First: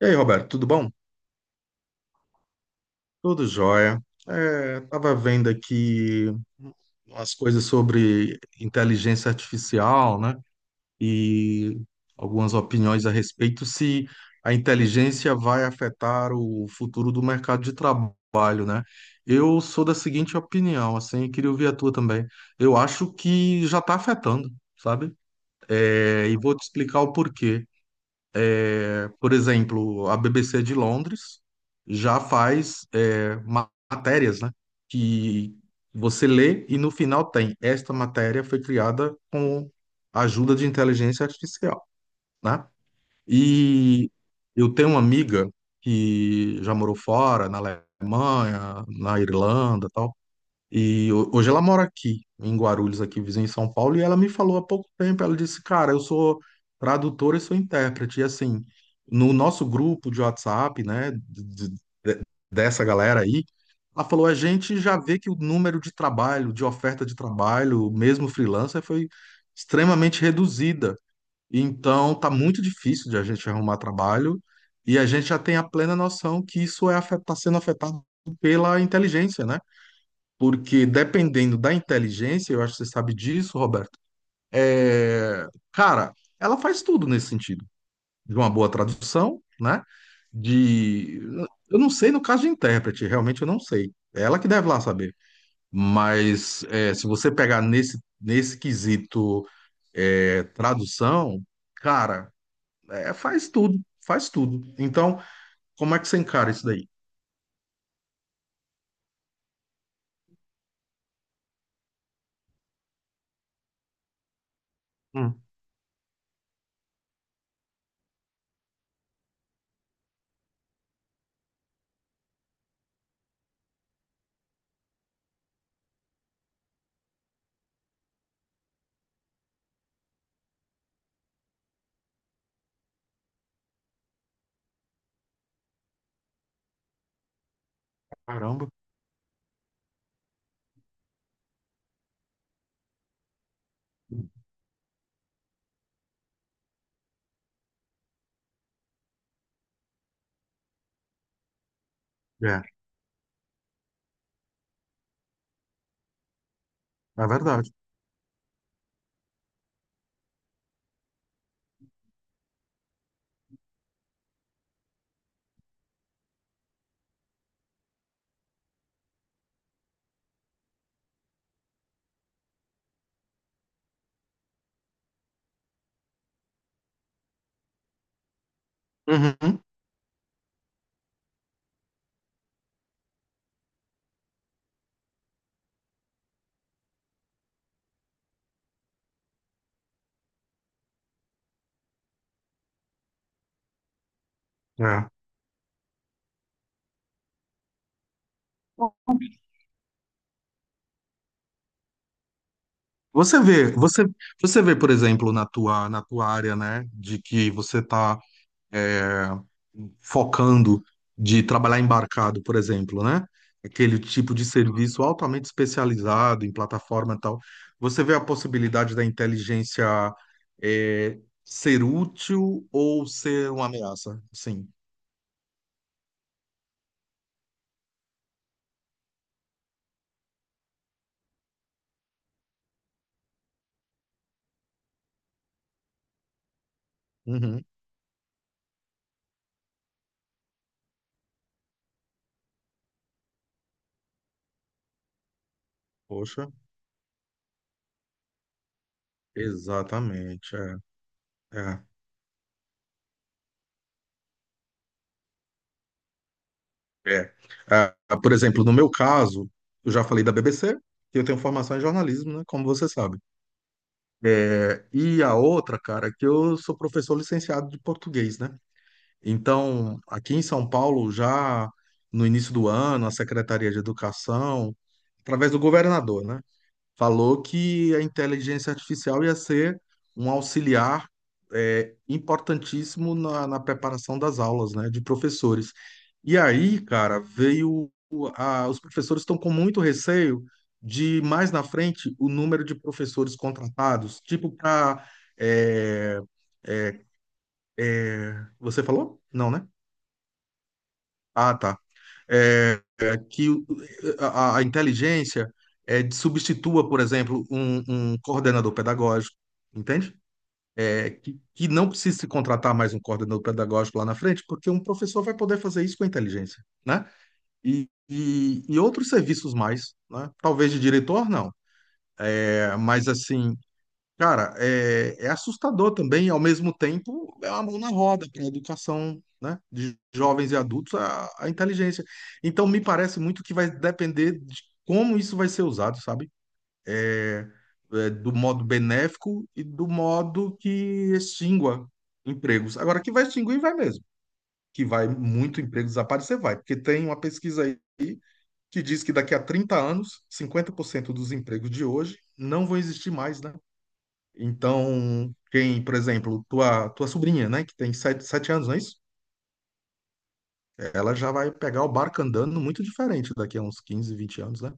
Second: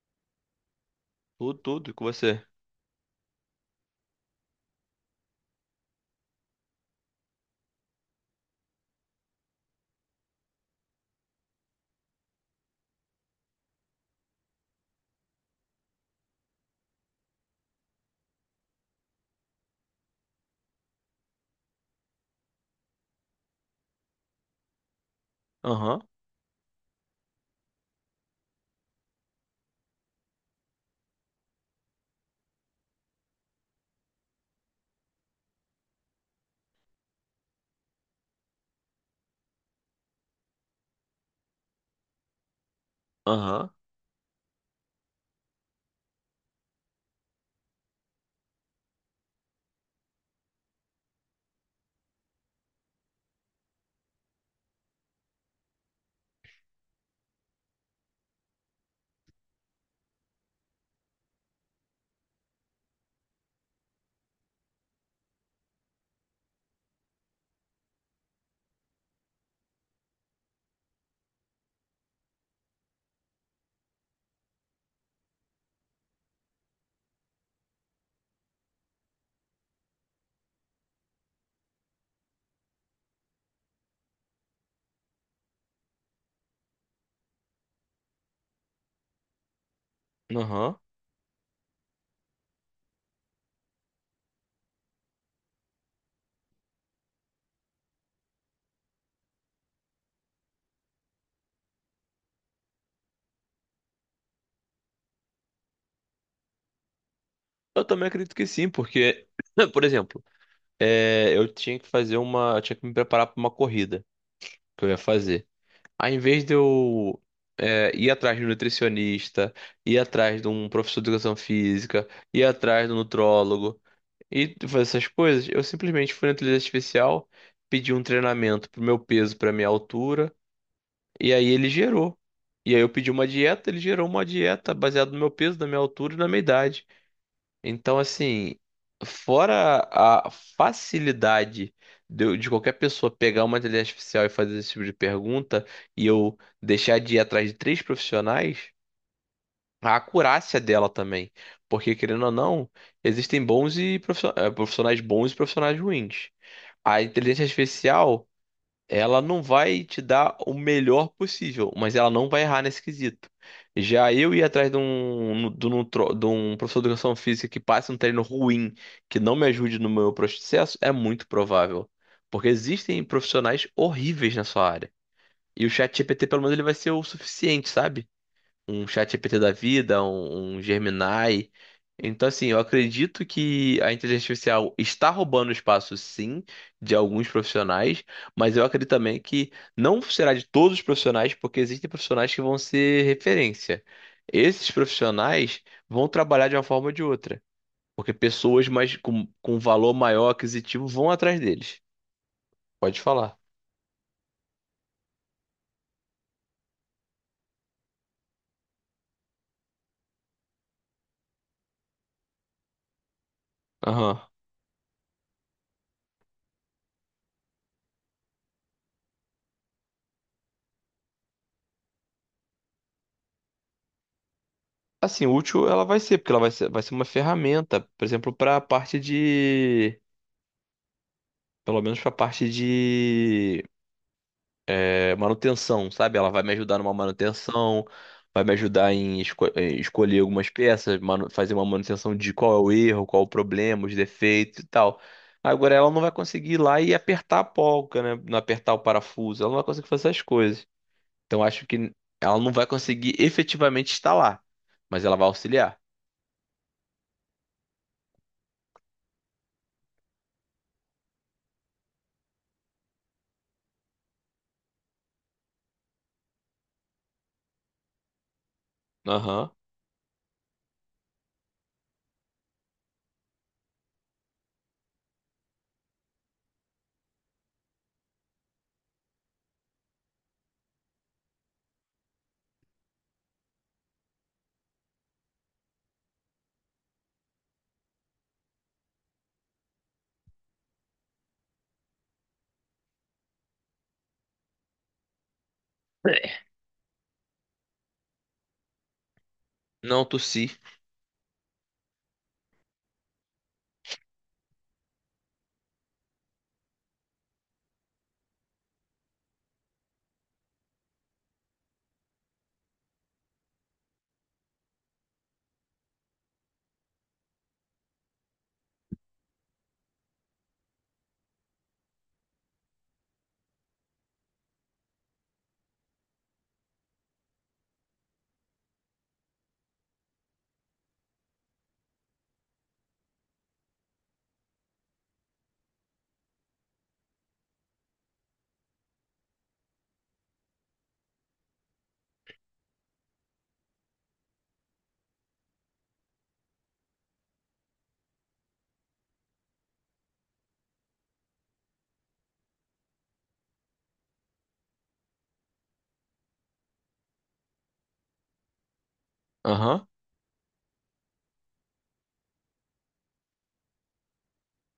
E aí, Roberto, tudo bom? Tudo, tudo com você. Tudo jóia. Tava vendo aqui umas coisas sobre inteligência artificial, né? E algumas opiniões a respeito se a inteligência vai afetar o futuro do mercado de trabalho, né? Eu sou da seguinte opinião, assim, e queria ouvir a tua também. Eu acho que já está afetando, sabe? Aham, E vou te explicar o porquê. Por exemplo, a BBC de Londres já faz matérias, né? Que você lê e no final tem esta matéria foi criada com a ajuda de inteligência artificial, né? aham, E eu tenho uma amiga que já morou fora, na Alemanha, na Irlanda, tal. E hoje ela mora aqui, em Guarulhos, aqui vizinho em São Paulo, e ela me falou há pouco tempo, ela disse, cara, eu sou tradutora e sou intérprete. E assim, no nosso grupo de WhatsApp, né, dessa galera aí, ela falou, a gente já vê que o número de trabalho, de oferta de trabalho, mesmo freelancer, foi extremamente reduzida. Então, tá muito difícil de a gente arrumar trabalho, e a gente já tem a plena noção que isso tá sendo afetado pela inteligência, né? Porque dependendo da inteligência, eu acho que você sabe disso, Roberto. é, Cara, ela faz tudo nesse sentido, de uma boa tradução, né? aham. De, eu não sei no caso de intérprete, realmente eu não sei. É ela que deve lá saber. Mas se você pegar nesse quesito tradução, cara, faz tudo, faz tudo. Então, como é que você encara isso daí? Eu também acredito que sim, porque, por exemplo, eu tinha que fazer uma. Eu tinha que me preparar para uma corrida que eu ia Hum, fazer. Aí, em vez de eu ir atrás de um nutricionista, ir atrás de um professor de educação física, ir atrás do nutrólogo e fazer essas coisas, eu simplesmente fui na inteligência artificial, pedi um treinamento pro meu peso, pra minha altura. E aí ele gerou. E aí eu pedi uma dieta, ele gerou uma dieta baseada no meu peso, na minha altura e na minha idade. Então, assim, Caramba, fora a facilidade de qualquer pessoa pegar uma inteligência artificial e fazer esse tipo de pergunta, e eu deixar de ir atrás de três profissionais, a acurácia dela também. Porque, querendo ou é, não, existem bons e profissio- eh, profissionais bons e profissionais ruins. A é inteligência verdade. artificial. Ela não vai te dar o melhor possível, mas ela não vai errar nesse quesito. Já eu ir atrás de um professor de educação física que passe um treino ruim, que não me ajude no meu processo, é muito provável. Porque existem profissionais horríveis na sua área. E o ChatGPT, pelo menos, ele vai ser o suficiente, sabe? Um ChatGPT da Uhum, vida, um Gemini. Então, assim, eu acredito que a inteligência artificial está roubando espaço, sim, de alguns profissionais, mas eu acredito também que não será de todos os profissionais, porque existem profissionais que vão ser referência. Esses é. profissionais vão trabalhar de uma forma ou de outra, porque pessoas mais com valor maior aquisitivo vão atrás deles. Pode falar. Você vê, por exemplo, na tua área, né, de que você está focando de trabalhar embarcado, por exemplo, né, aquele Aham. tipo de serviço altamente especializado em plataforma e tal. Você vê a possibilidade da inteligência é, ser útil ou ser uma ameaça? Sim. Assim, útil ela vai ser, porque ela vai ser uma ferramenta, por exemplo, para a parte de. Pelo menos pra parte de manutenção, sabe? Ela vai me ajudar numa Uhum. manutenção, vai me ajudar em, em escolher algumas peças, fazer uma manutenção de qual é o erro, qual é o problema, os defeitos e tal. Agora ela não vai Poxa, conseguir ir lá e apertar a polca, né? Não apertar o parafuso, ela não vai conseguir fazer essas exatamente. coisas. Então É, acho é. que ela não vai conseguir efetivamente instalar, mas ela vai auxiliar. É. Ah, por exemplo, no meu caso, eu já falei da BBC, que eu tenho formação em jornalismo, né, como você sabe. E a outra, cara, é que eu sou professor licenciado de português, né? Aham. Então, aqui em São Paulo, já no início do ano, a Secretaria de Educação, através do governador, né, falou que a inteligência artificial ia ser um auxiliar importantíssimo na preparação das aulas, né, de professores. E aí, cara, veio os professores estão com muito receio de mais na frente o número de professores contratados, tipo para você falou? Não, né? Não tossi. Ah, tá. Que a inteligência substitua, por exemplo, um coordenador pedagógico, entende? Que não precisa se contratar mais um coordenador pedagógico lá na frente, porque um professor vai poder fazer isso com a inteligência, né? E outros serviços mais, né? Talvez de diretor, não. Mas, assim, cara, é assustador também, ao mesmo tempo, é uma mão na roda para a educação, né, de jovens e adultos, a inteligência. Então, me parece muito que vai depender de como isso vai ser usado, sabe? É, do modo benéfico e do modo que extingua empregos. Agora, que vai extinguir, vai mesmo. Que vai muito emprego desaparecer, vai. Porque tem uma pesquisa aí que diz que daqui a 30 anos, 50% dos empregos de hoje não vão existir mais, né? Então, quem, por exemplo, tua sobrinha, né, que tem sete anos, não é isso? Aham. Ela já vai pegar o barco andando muito diferente daqui a uns 15, 20 anos, né?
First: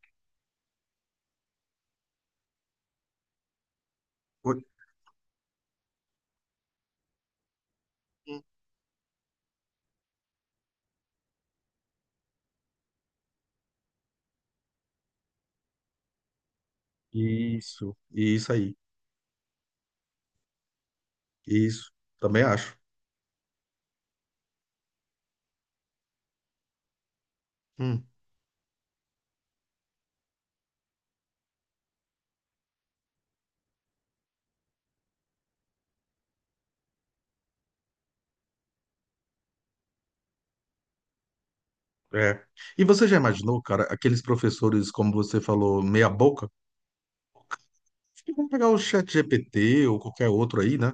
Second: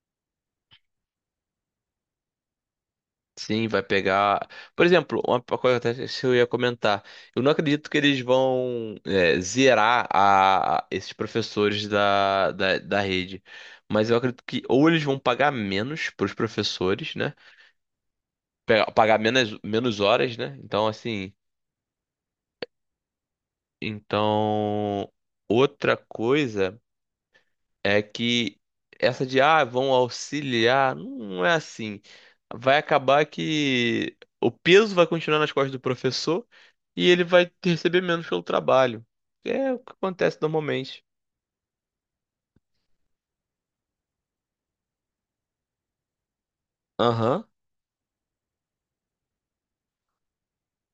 Sim, vai pegar. Oi. Por exemplo, uma coisa até que eu ia comentar. Eu não acredito que eles vão zerar esses professores da rede. Mas eu acredito que ou eles vão pagar menos para os professores, né? Isso aí, Pagar menos, menos horas, né? Então, assim. isso, também acho. Então, outra coisa é Hum, que essa de ah, vão auxiliar, não é assim. Vai acabar que o peso vai continuar nas costas do professor, e ele vai receber menos pelo trabalho. É o que acontece normalmente. é. E você já imaginou, cara, aqueles professores, como você falou, meia boca? Aham, Acho que vão pegar o Chat GPT ou qualquer outro aí, né?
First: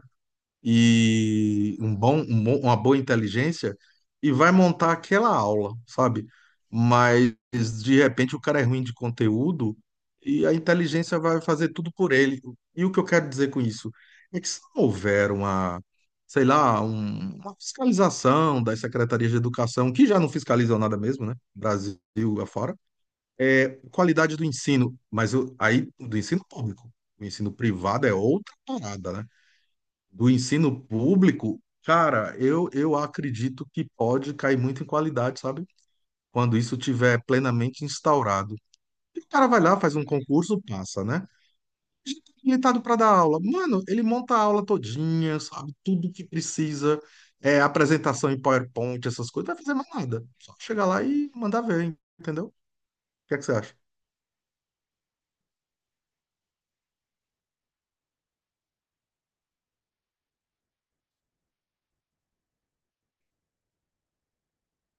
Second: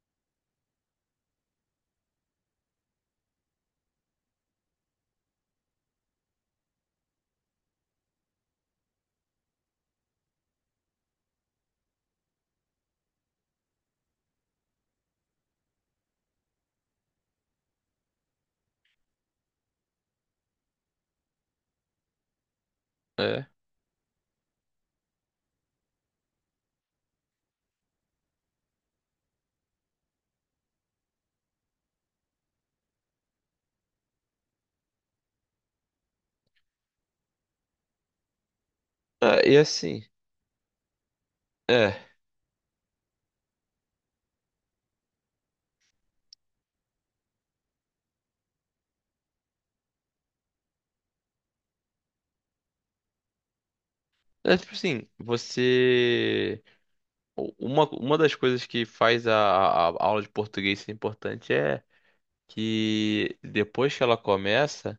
E uma boa inteligência e vai montar aquela aula, sabe? Mas de repente o cara é ruim de conteúdo e a inteligência vai fazer tudo por ele. E o que eu quero dizer com isso é que se não houver sei lá, uma fiscalização das secretarias de educação, que já não fiscalizam nada mesmo, né? Brasil afora, é. é qualidade do ensino, mas aí do ensino público. O ensino privado é outra parada, né? Do ensino público, cara, eu acredito que pode cair muito em qualidade, sabe? Quando isso tiver plenamente instaurado. O Ah, cara e vai lá, faz assim, um concurso, passa, né? é. Habilitado para dar aula. Mano, ele monta a aula todinha, sabe? Tudo que precisa, apresentação em PowerPoint, essas coisas, não vai fazer mais nada. Só chegar lá e mandar ver, entendeu? O que é que você acha? É tipo assim, você. Uma das coisas que faz a aula de português ser importante é que depois que ela começa.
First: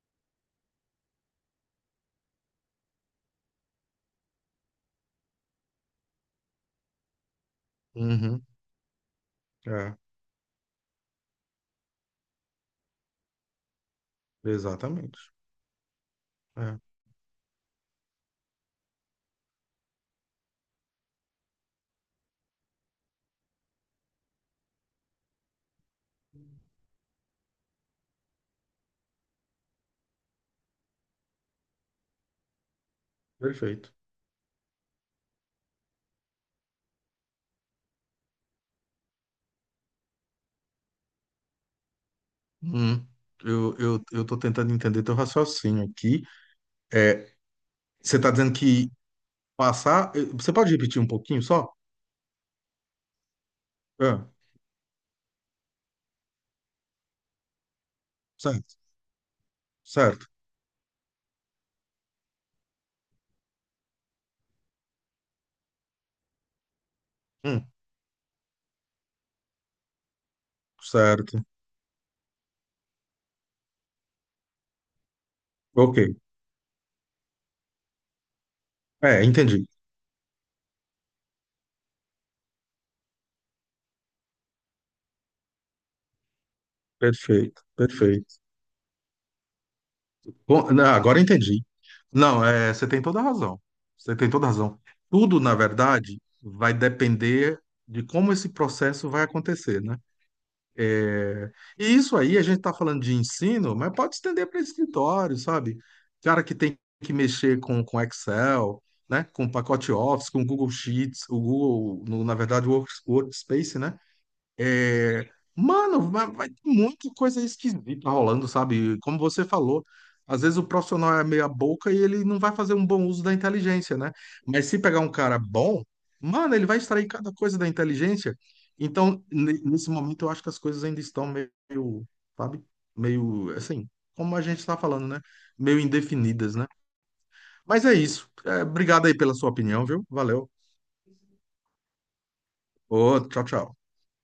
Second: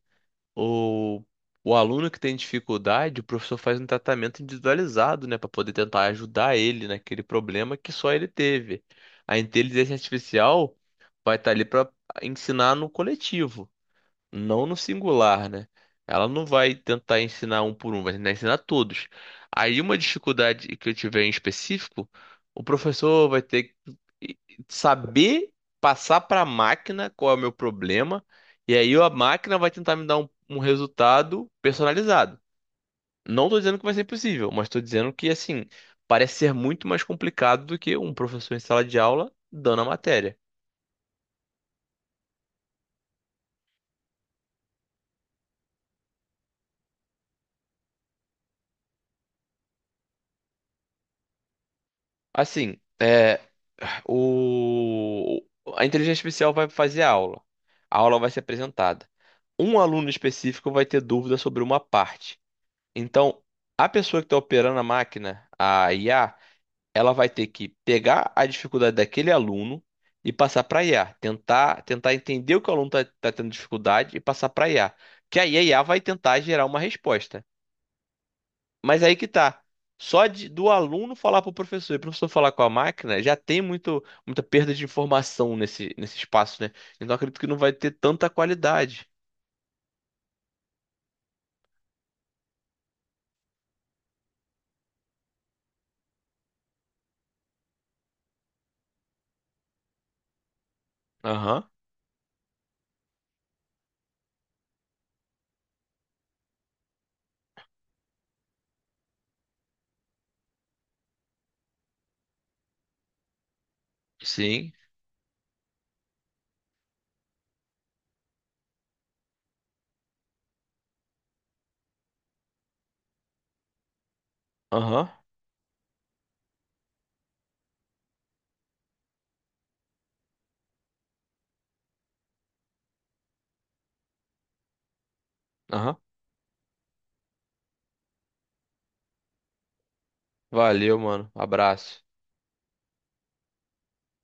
O, o aluno que tem dificuldade, o professor faz um tratamento individualizado, né, para poder tentar ajudar ele naquele problema que só ele Uhum, teve. A inteligência é, artificial vai estar ali para ensinar no coletivo, não no exatamente. singular, né? Ela não vai É, tentar ensinar um por um, vai tentar ensinar todos. Aí uma dificuldade que eu tiver em específico, o professor vai ter que saber passar para a máquina qual é o meu problema, e aí a máquina vai tentar me dar um resultado personalizado. Não estou dizendo que Perfeito. vai ser impossível, mas estou dizendo que assim, parece ser muito mais complicado do que um professor em sala de aula dando a matéria. Hum, eu tô tentando entender teu raciocínio aqui. É, Você está dizendo que passar. Você pode repetir um pouquinho só? Assim, Ah, o, a inteligência artificial vai fazer a aula. A aula vai ser certo, apresentada. Um aluno certo. específico vai ter dúvida sobre uma parte. Então, a pessoa que está operando a máquina, a IA, ela vai ter Hum, que pegar a dificuldade daquele aluno e passar para a IA. certo. Tentar entender o que o aluno está tendo dificuldade e passar para a IA. Que aí a IA vai Ok. tentar gerar uma resposta. Mas aí que tá. Entendi. Só do aluno falar para o professor e o professor falar com a máquina, já tem muita perda de informação nesse espaço, né? Então acredito que não Perfeito, vai ter tanta perfeito. qualidade. Bom, não, agora entendi. Não, você tem toda a razão. Você tem toda a razão. Tudo, na verdade, vai depender de como esse processo vai acontecer, né? É, Aham, E isso aí, a gente está falando de ensino, mas pode estender para escritório, sabe? Cara que tem que mexer com Excel, né? Com pacote Office, com Google Sheets, o Google, na verdade, o Workspace, né? sim. Mano, vai ter muita coisa esquisita rolando, sabe? Como você falou, às vezes o profissional é meia boca e ele não vai fazer um bom uso da inteligência, né? Mas se pegar Aham, um cara bom, mano, ele vai extrair cada coisa da inteligência. Então, nesse momento, eu acho que as coisas ainda estão meio, sabe? Meio, assim, como a gente está falando, né? Meio aham. indefinidas, né? Mas é isso. Obrigado aí pela sua opinião, viu? Valeu. Valeu, mano. Abraço. Ô, tchau, tchau.